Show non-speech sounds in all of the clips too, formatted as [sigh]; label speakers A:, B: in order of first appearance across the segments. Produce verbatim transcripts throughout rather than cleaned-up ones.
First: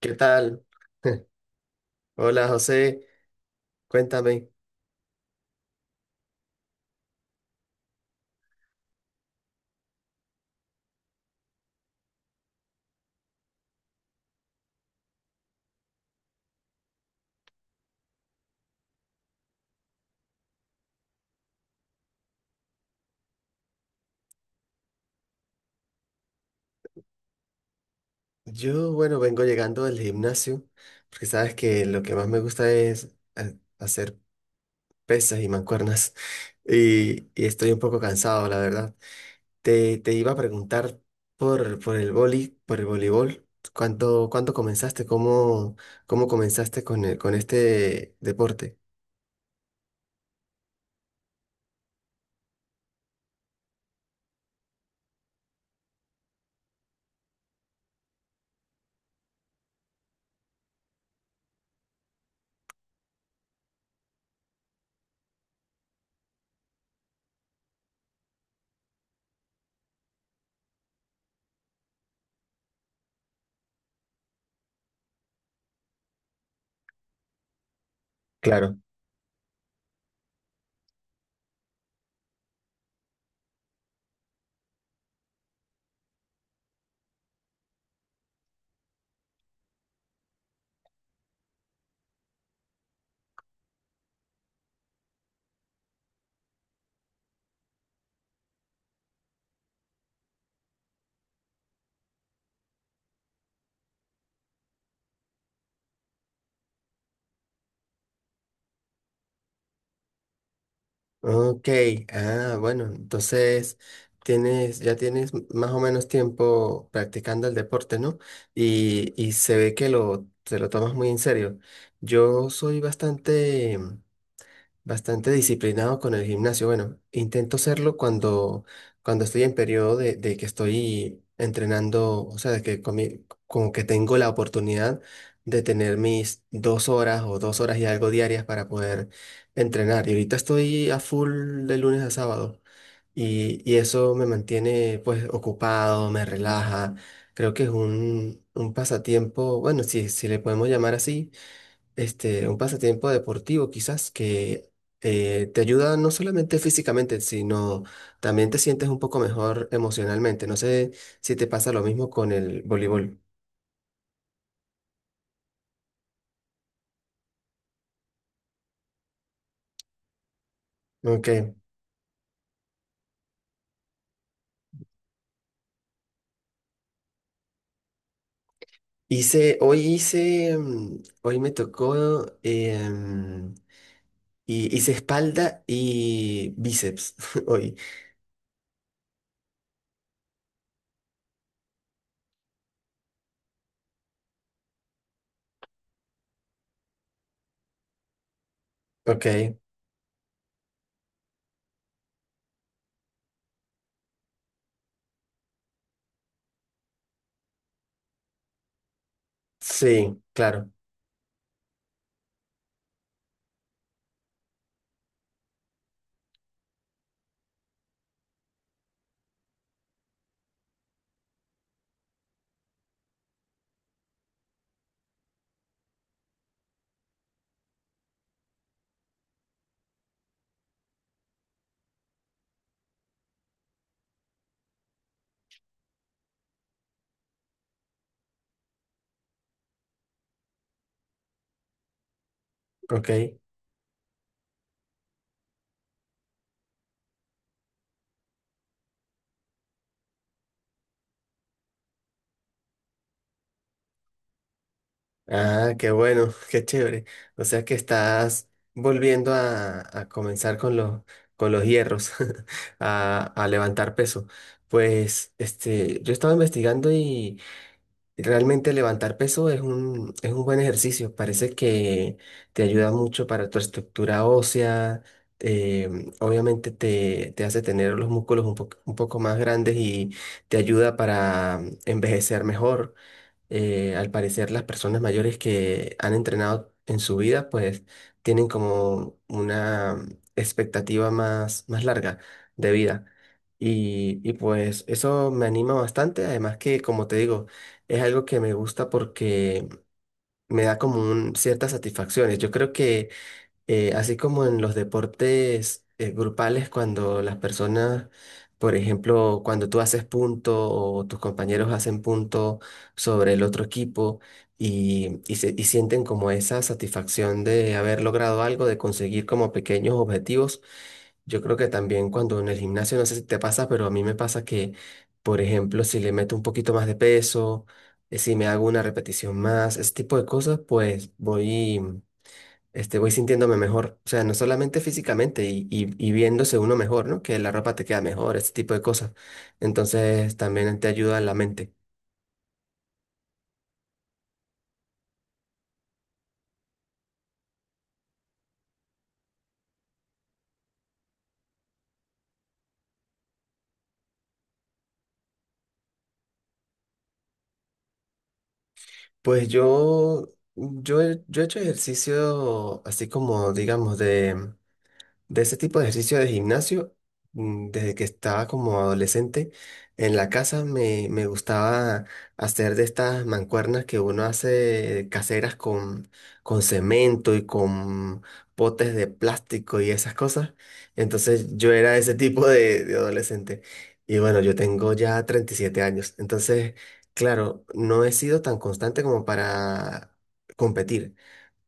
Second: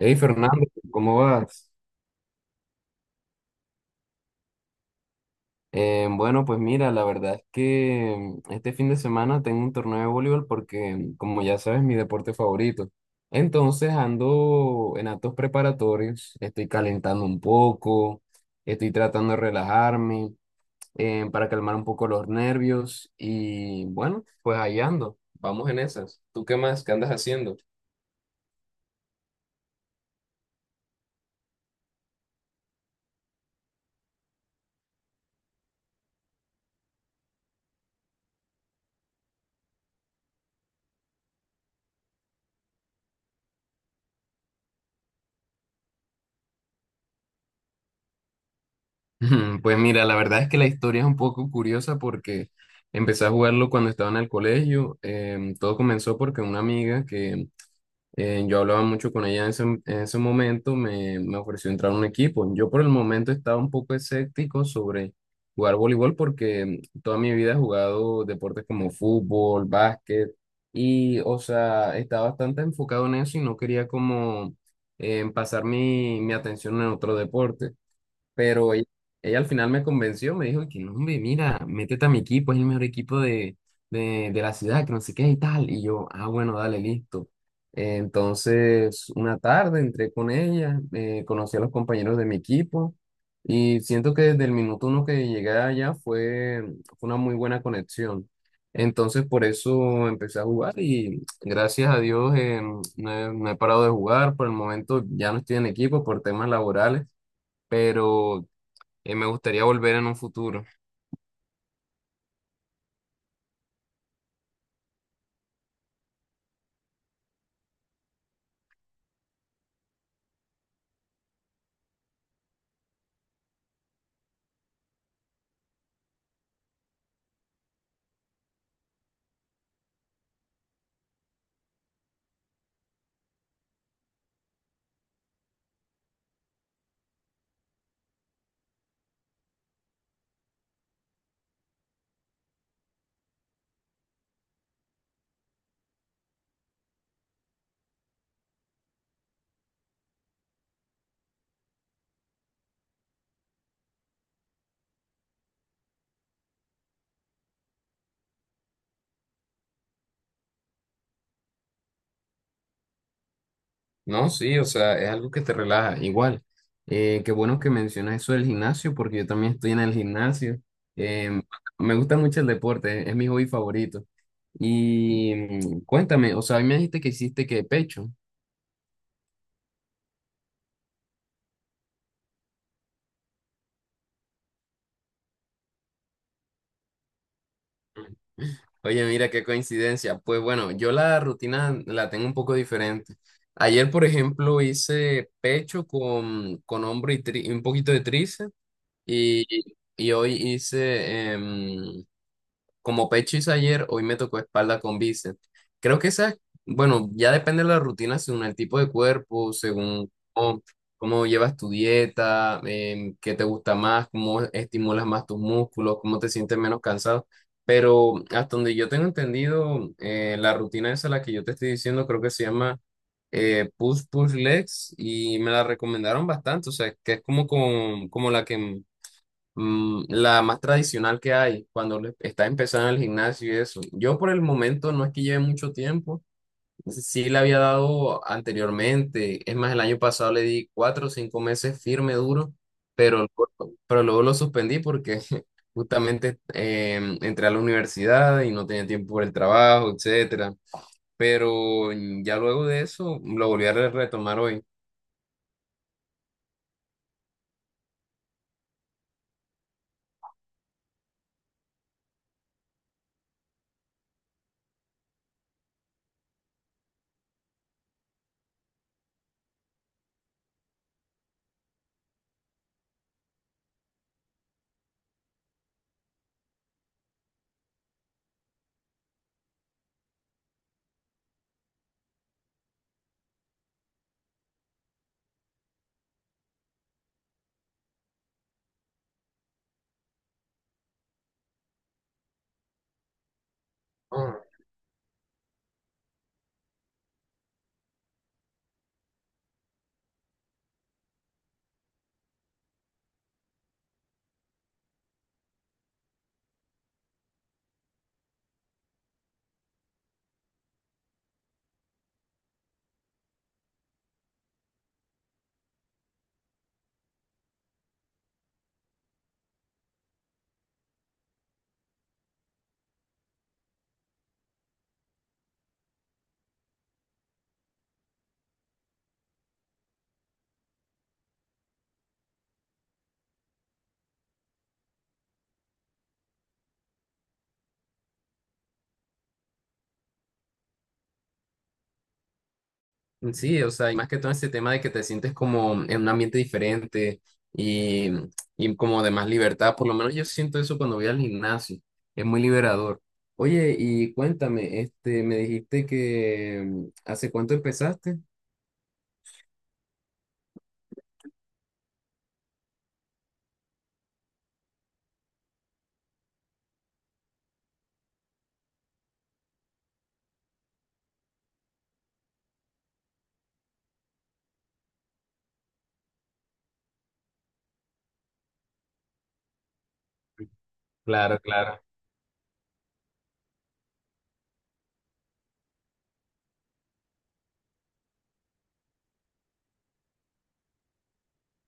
A: ¿Qué
B: Fernando,
A: tal?
B: ¿cómo
A: [laughs]
B: vas?
A: Hola José, cuéntame.
B: Eh, bueno, pues mira, la verdad es que este fin de semana tengo un torneo de voleibol porque, como ya sabes, mi deporte favorito. Entonces ando en actos preparatorios, estoy calentando un poco, estoy tratando de relajarme eh, para calmar un poco los nervios y bueno, pues ahí ando, vamos en esas. ¿Tú qué más? ¿Qué andas haciendo?
A: Yo, bueno, vengo llegando del gimnasio, porque sabes que lo que más me gusta es eh, hacer pesas y mancuernas, [laughs] y, y estoy un poco cansado, la verdad. Te, te iba a preguntar por, por el vóley, por el voleibol. ¿Cuándo, cuándo comenzaste? ¿Cómo, cómo comenzaste con, el- con este deporte?
B: [laughs] Pues mira, la verdad es que la historia es un poco curiosa porque empecé a jugarlo cuando estaba en el colegio. Em, todo comenzó porque una amiga que eh, yo hablaba mucho con ella en ese, en ese momento me, me ofreció entrar a un equipo. Yo por el momento estaba un poco escéptico sobre jugar voleibol porque em, toda mi vida he jugado deportes como fútbol, básquet y, o sea, estaba bastante enfocado en eso y no quería como em, pasar mi, mi atención en otro deporte. Pero
A: Claro.
B: ella, ella al final me convenció, me dijo que no, hombre, mira, métete a mi equipo, es el mejor equipo de, de, de la ciudad, que no sé qué y tal. Y yo, ah, bueno, dale, listo. Eh, entonces, una tarde entré con ella, eh, conocí a los compañeros de mi equipo y siento que desde el minuto uno que llegué allá fue, fue una muy buena conexión. Entonces, por eso empecé a jugar y gracias a Dios eh, no he no he parado de jugar. Por el momento ya no estoy en equipo por temas laborales pero eh, me gustaría volver en un futuro.
A: Ok, ah, bueno, entonces tienes, ya tienes m- más o menos tiempo practicando el deporte, ¿no? Y, y se ve que lo, te lo tomas muy en serio. Yo soy bastante Bastante disciplinado con el gimnasio. Bueno, intento serlo cuando, cuando estoy en periodo de, de que estoy entrenando, o sea, de que comi- como que tengo la oportunidad de tener mis dos horas o dos horas y algo diarias para poder entrenar. Y ahorita estoy a full de lunes a sábado y, y eso me mantiene pues ocupado, me relaja. Creo que es un, un pasatiempo, bueno, si, si le podemos llamar así, este, un pasatiempo deportivo quizás que eh, te ayuda no solamente físicamente, sino también te sientes un poco mejor emocionalmente. No sé si te pasa lo mismo con el voleibol.
B: No, sí, o sea, es algo que te relaja. Igual, eh, qué bueno que mencionas eso del gimnasio, porque yo también estoy en el gimnasio.
A: Ok.
B: Em, Me gusta mucho el deporte, es mi hobby favorito. Y mm, cuéntame, o sea, a mí me dijiste que hiciste que pecho.
A: Hice, hoy hice, mm, hoy me tocó, em, y hice espalda y bíceps [laughs] hoy.
B: Oye, mira qué coincidencia. Pues bueno, yo la rutina la tengo un poco diferente. Ayer, por ejemplo, hice pecho con, con hombro y tri- y un poquito de tríceps
A: Ok.
B: y, y hoy hice. Como pecho hice ayer, hoy me tocó espalda con bíceps. Creo que esa, bueno, ya depende de la rutina según el tipo de cuerpo, según
A: Sí,
B: cómo,
A: claro.
B: cómo llevas tu dieta, em, qué te gusta más, cómo estimulas más tus músculos, cómo te sientes menos cansado. Pero hasta donde yo tengo entendido, eh, la rutina esa, la que yo te estoy diciendo, creo que se llama eh, Push Push Legs y me la recomendaron bastante, o sea, que es como, con- como la que. Mm, la más tradicional que hay cuando le- está empezando el gimnasio y eso. Yo por el momento no es que lleve mucho tiempo, sí le había dado anteriormente, es más, el año pasado le di cuatro o cinco meses firme, duro, pero,
A: Ok.
B: luego- pero luego lo suspendí porque [laughs] justamente eh, entré a la universidad y no tenía tiempo por el trabajo, etcétera. Pero mm, ya luego de eso lo volví a re- retomar hoy.
A: Ah, qué bueno, [laughs] qué chévere. O sea que estás volviendo a, a comenzar con los, con los hierros, [laughs] a, a levantar peso. Pues este, yo estaba investigando y realmente levantar peso es un, es un buen ejercicio. Parece que te ayuda mucho para tu estructura ósea. eh, Obviamente te, te hace tener los músculos un poco, un poco más grandes y te ayuda para envejecer mejor. Eh, al parecer, las personas mayores que han entrenado en su vida, pues, tienen como una expectativa más, más larga de vida. Y, y pues eso me anima bastante, además que, como te digo, es algo que me gusta porque me da como un, ciertas satisfacciones. Yo creo que, eh, así como en los deportes eh, grupales, cuando las personas, por ejemplo, cuando tú haces punto o tus compañeros hacen punto sobre el otro equipo, y, y, se- y sienten como esa satisfacción de haber logrado algo, de conseguir como pequeños objetivos. Yo creo que también, cuando en el gimnasio, no sé si te pasa, pero a mí me pasa que, por ejemplo, si le meto un poquito más de peso, eh, si me hago una repetición más, ese tipo de cosas, pues voy este, voy sintiéndome mejor. O sea, no solamente físicamente y, y- y viéndose uno mejor, ¿no? Que la ropa te queda mejor, ese tipo de cosas. Entonces, también te ayuda la mente.
B: Sí, o sea, y más que todo ese tema de que te sientes como en un ambiente diferente y, y como de más libertad, por lo menos yo siento eso cuando voy al gimnasio, es muy liberador. Oye, y cuéntame, este, me dijiste que mm, ¿hace cuánto empezaste?
A: Pues yo, yo, he- yo he hecho ejercicio así como, digamos, de... de ese tipo de ejercicio de gimnasio, mm, desde que estaba como adolescente. En la casa me, me gustaba hacer de estas mancuernas que uno hace caseras con, con cemento y con potes de plástico y esas cosas.
B: Claro,
A: Entonces yo
B: claro.
A: era ese tipo de, de adolescente. Y bueno, yo tengo ya treinta y siete años. Entonces, claro, no he sido tan constante como para competir.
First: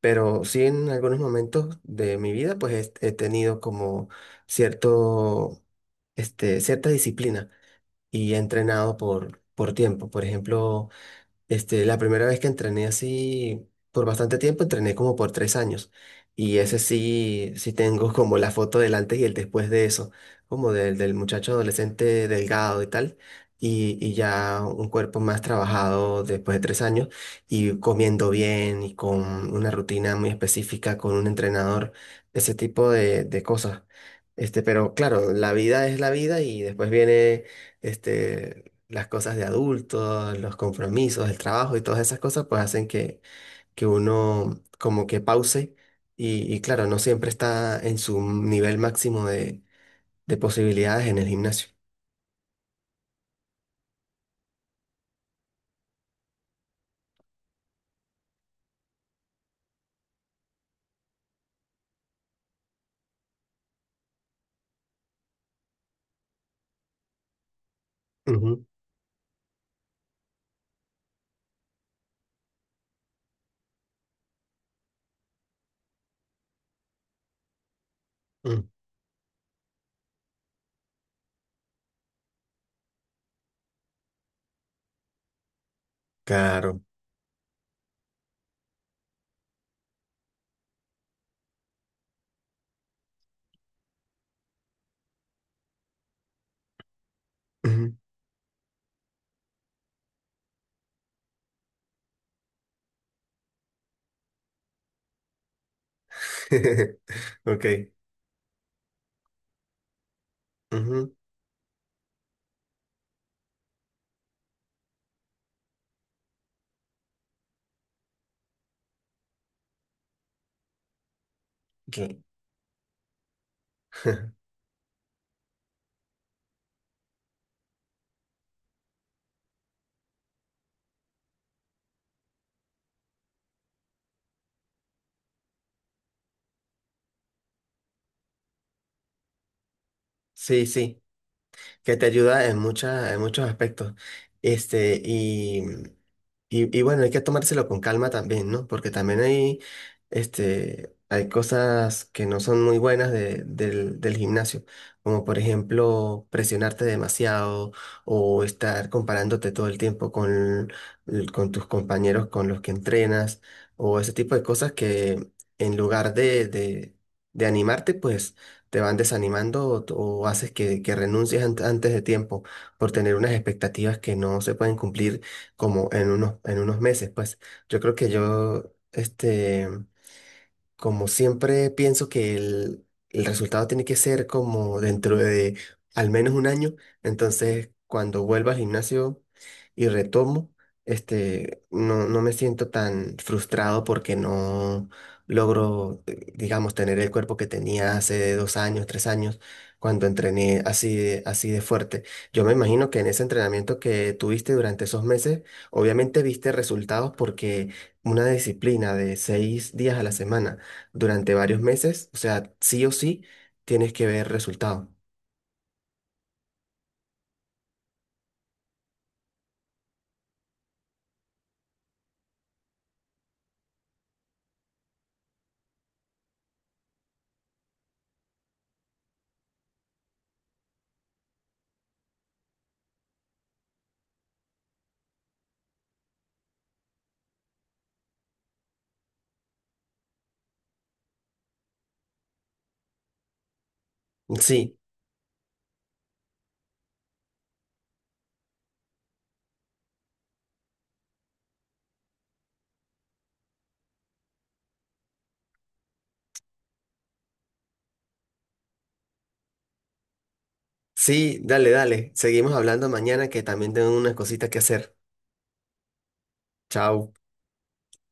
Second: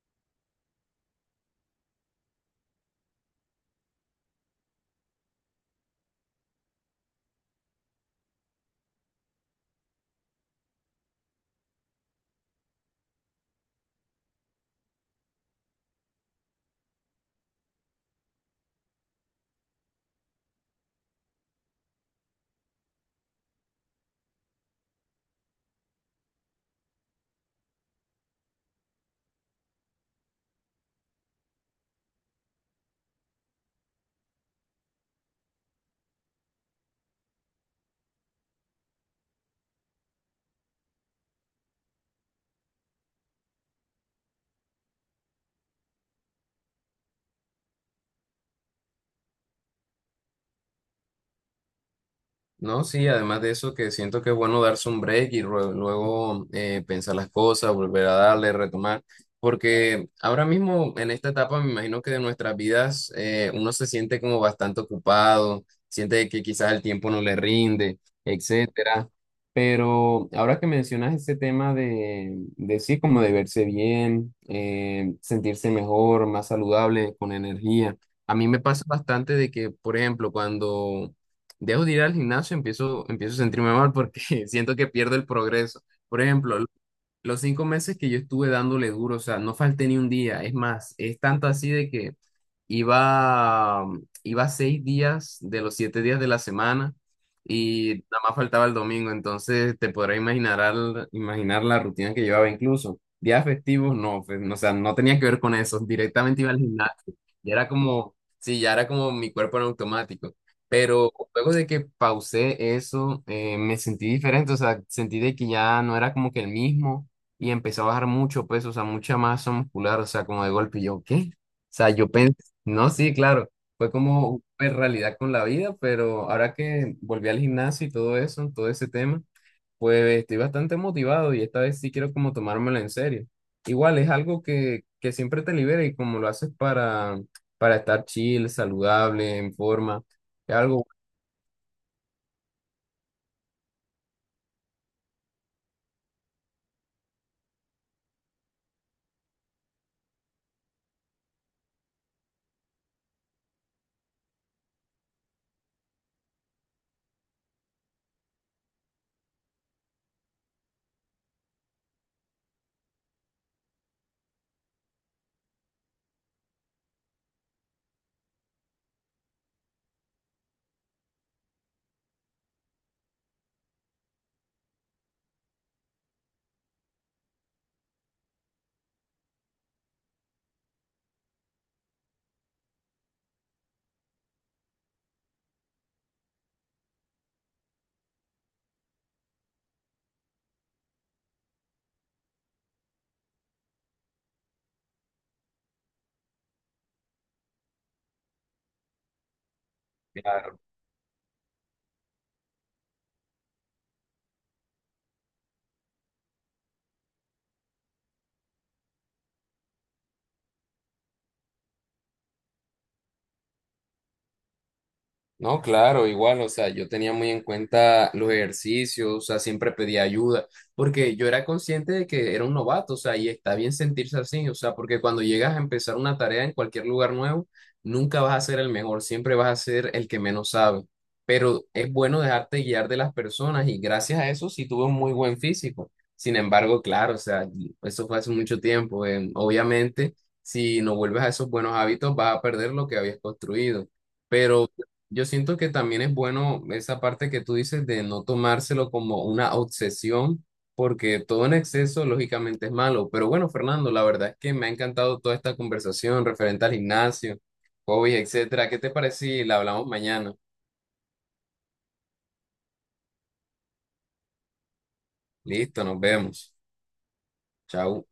A: Pero sí, en algunos momentos de mi vida, pues he, he tenido como cierto, este, cierta disciplina, y he entrenado por, por tiempo. Por ejemplo, este, la primera vez que entrené así por bastante tiempo, entrené como por tres años. Y ese sí, sí tengo como la foto del antes y el después de eso, como del, del muchacho adolescente delgado y tal. Y, y ya un cuerpo más trabajado después de tres años y comiendo bien y con una rutina muy específica, con un entrenador, ese tipo de, de cosas. Este, pero claro, la vida es la vida, y después viene, este, las cosas de adultos, los compromisos, el trabajo y todas esas cosas, pues hacen que, que uno como que pause y, y claro, no siempre está en su nivel máximo de, de posibilidades en el gimnasio.
B: No, sí, además de eso que siento que es bueno darse un break y rue- luego, eh, pensar las cosas, volver a darle, retomar, porque ahora mismo en esta etapa me imagino que de nuestras vidas eh, uno se siente como bastante ocupado, siente que quizás el tiempo no le rinde,
A: Ujú,
B: etcétera. Pero ahora que mencionas ese tema de, de sí, como de verse bien, eh, sentirse mejor, más saludable, con energía. A mí me
A: mm,
B: pasa bastante de que, por ejemplo, cuando dejo de ir al gimnasio, empiezo, empiezo a sentirme mal porque [laughs] siento que pierdo el progreso. Por ejemplo,
A: claro.
B: los cinco meses que yo estuve dándole duro, o sea, no falté ni un día. Es más, es tanto así de que iba, mm, iba seis días de los siete días de la semana
A: Ujú.
B: y nada más faltaba el domingo. Entonces te podrás imaginar, al- imaginar la rutina que llevaba incluso. Días festivos, no, pues, no, o sea, no tenía que ver con eso. Directamente iba al
A: [laughs]
B: gimnasio. Y
A: Ok.
B: era como, sí, ya era como mi cuerpo en automático.
A: Ujú,
B: Pero luego de que pausé eso, eh, me sentí diferente, o sea, sentí de que ya no era como que el mismo y empecé a bajar mucho peso, o sea, mucha masa muscular, o sea, como de golpe, y yo, ¿qué? O sea,
A: ok.
B: yo pensé, no, sí, claro, fue como
A: [laughs]
B: una realidad con la vida, pero ahora que volví al gimnasio y todo eso, todo ese tema, pues estoy bastante motivado y esta vez sí quiero como tomármelo en serio. Igual es algo que, que siempre te libera y como lo haces para, para estar chill, saludable, en forma, es
A: Sí,
B: algo...
A: sí. Que te ayuda en muchas, en muchos aspectos. Este, y, y, y bueno, hay que tomárselo con calma también, ¿no? Porque también hay, este, hay cosas que no son muy buenas de- del, del gimnasio, como, por ejemplo, presionarte demasiado o estar comparándote todo el tiempo con, l- con tus compañeros, con los que entrenas, o ese tipo de cosas que, en lugar de, de de animarte, pues te van desanimando, o, o haces que, que renuncies ant- antes de tiempo por tener unas expectativas que no se pueden cumplir como en unos, en unos meses. Pues yo creo que yo, este como siempre pienso que el, el resultado tiene que ser como dentro de al menos un año, entonces, cuando vuelva al gimnasio y retomo, este, no, no me siento tan frustrado porque no logro, eh, digamos, tener el cuerpo que tenía hace dos años, tres años, cuando entrené así de, así de fuerte. Yo me imagino que en ese entrenamiento que tuviste durante esos meses, obviamente viste resultados, porque una disciplina de seis días a la semana durante varios meses, o sea, sí o sí, tienes que ver resultado.
B: No, claro, igual, o sea, yo tenía muy en cuenta los ejercicios, o sea, siempre pedía ayuda, porque yo era consciente de que era un novato, o sea, y está bien sentirse así, o sea, porque cuando llegas a empezar una tarea en cualquier lugar nuevo, nunca vas a ser el mejor, siempre vas a ser el que menos sabe, pero es bueno dejarte guiar de las personas y gracias a eso sí tuve un muy buen físico. Sin embargo, claro, o sea, eso fue hace mucho tiempo, eh, obviamente, si no vuelves a esos buenos hábitos, vas a perder lo que habías construido.
A: Sí,
B: Yo siento que también es bueno esa parte que tú dices de no tomárselo como una obsesión, porque todo en exceso lógicamente es malo. Pero bueno, Fernando, la verdad es que me ha encantado toda esta conversación referente al gimnasio, hobbies, etcétera. ¿Qué te parece si la hablamos mañana?
A: sí, dale, dale. Seguimos hablando mañana, que también tengo unas cositas que hacer.
B: Listo, nos vemos.
A: Chao.
B: Chao.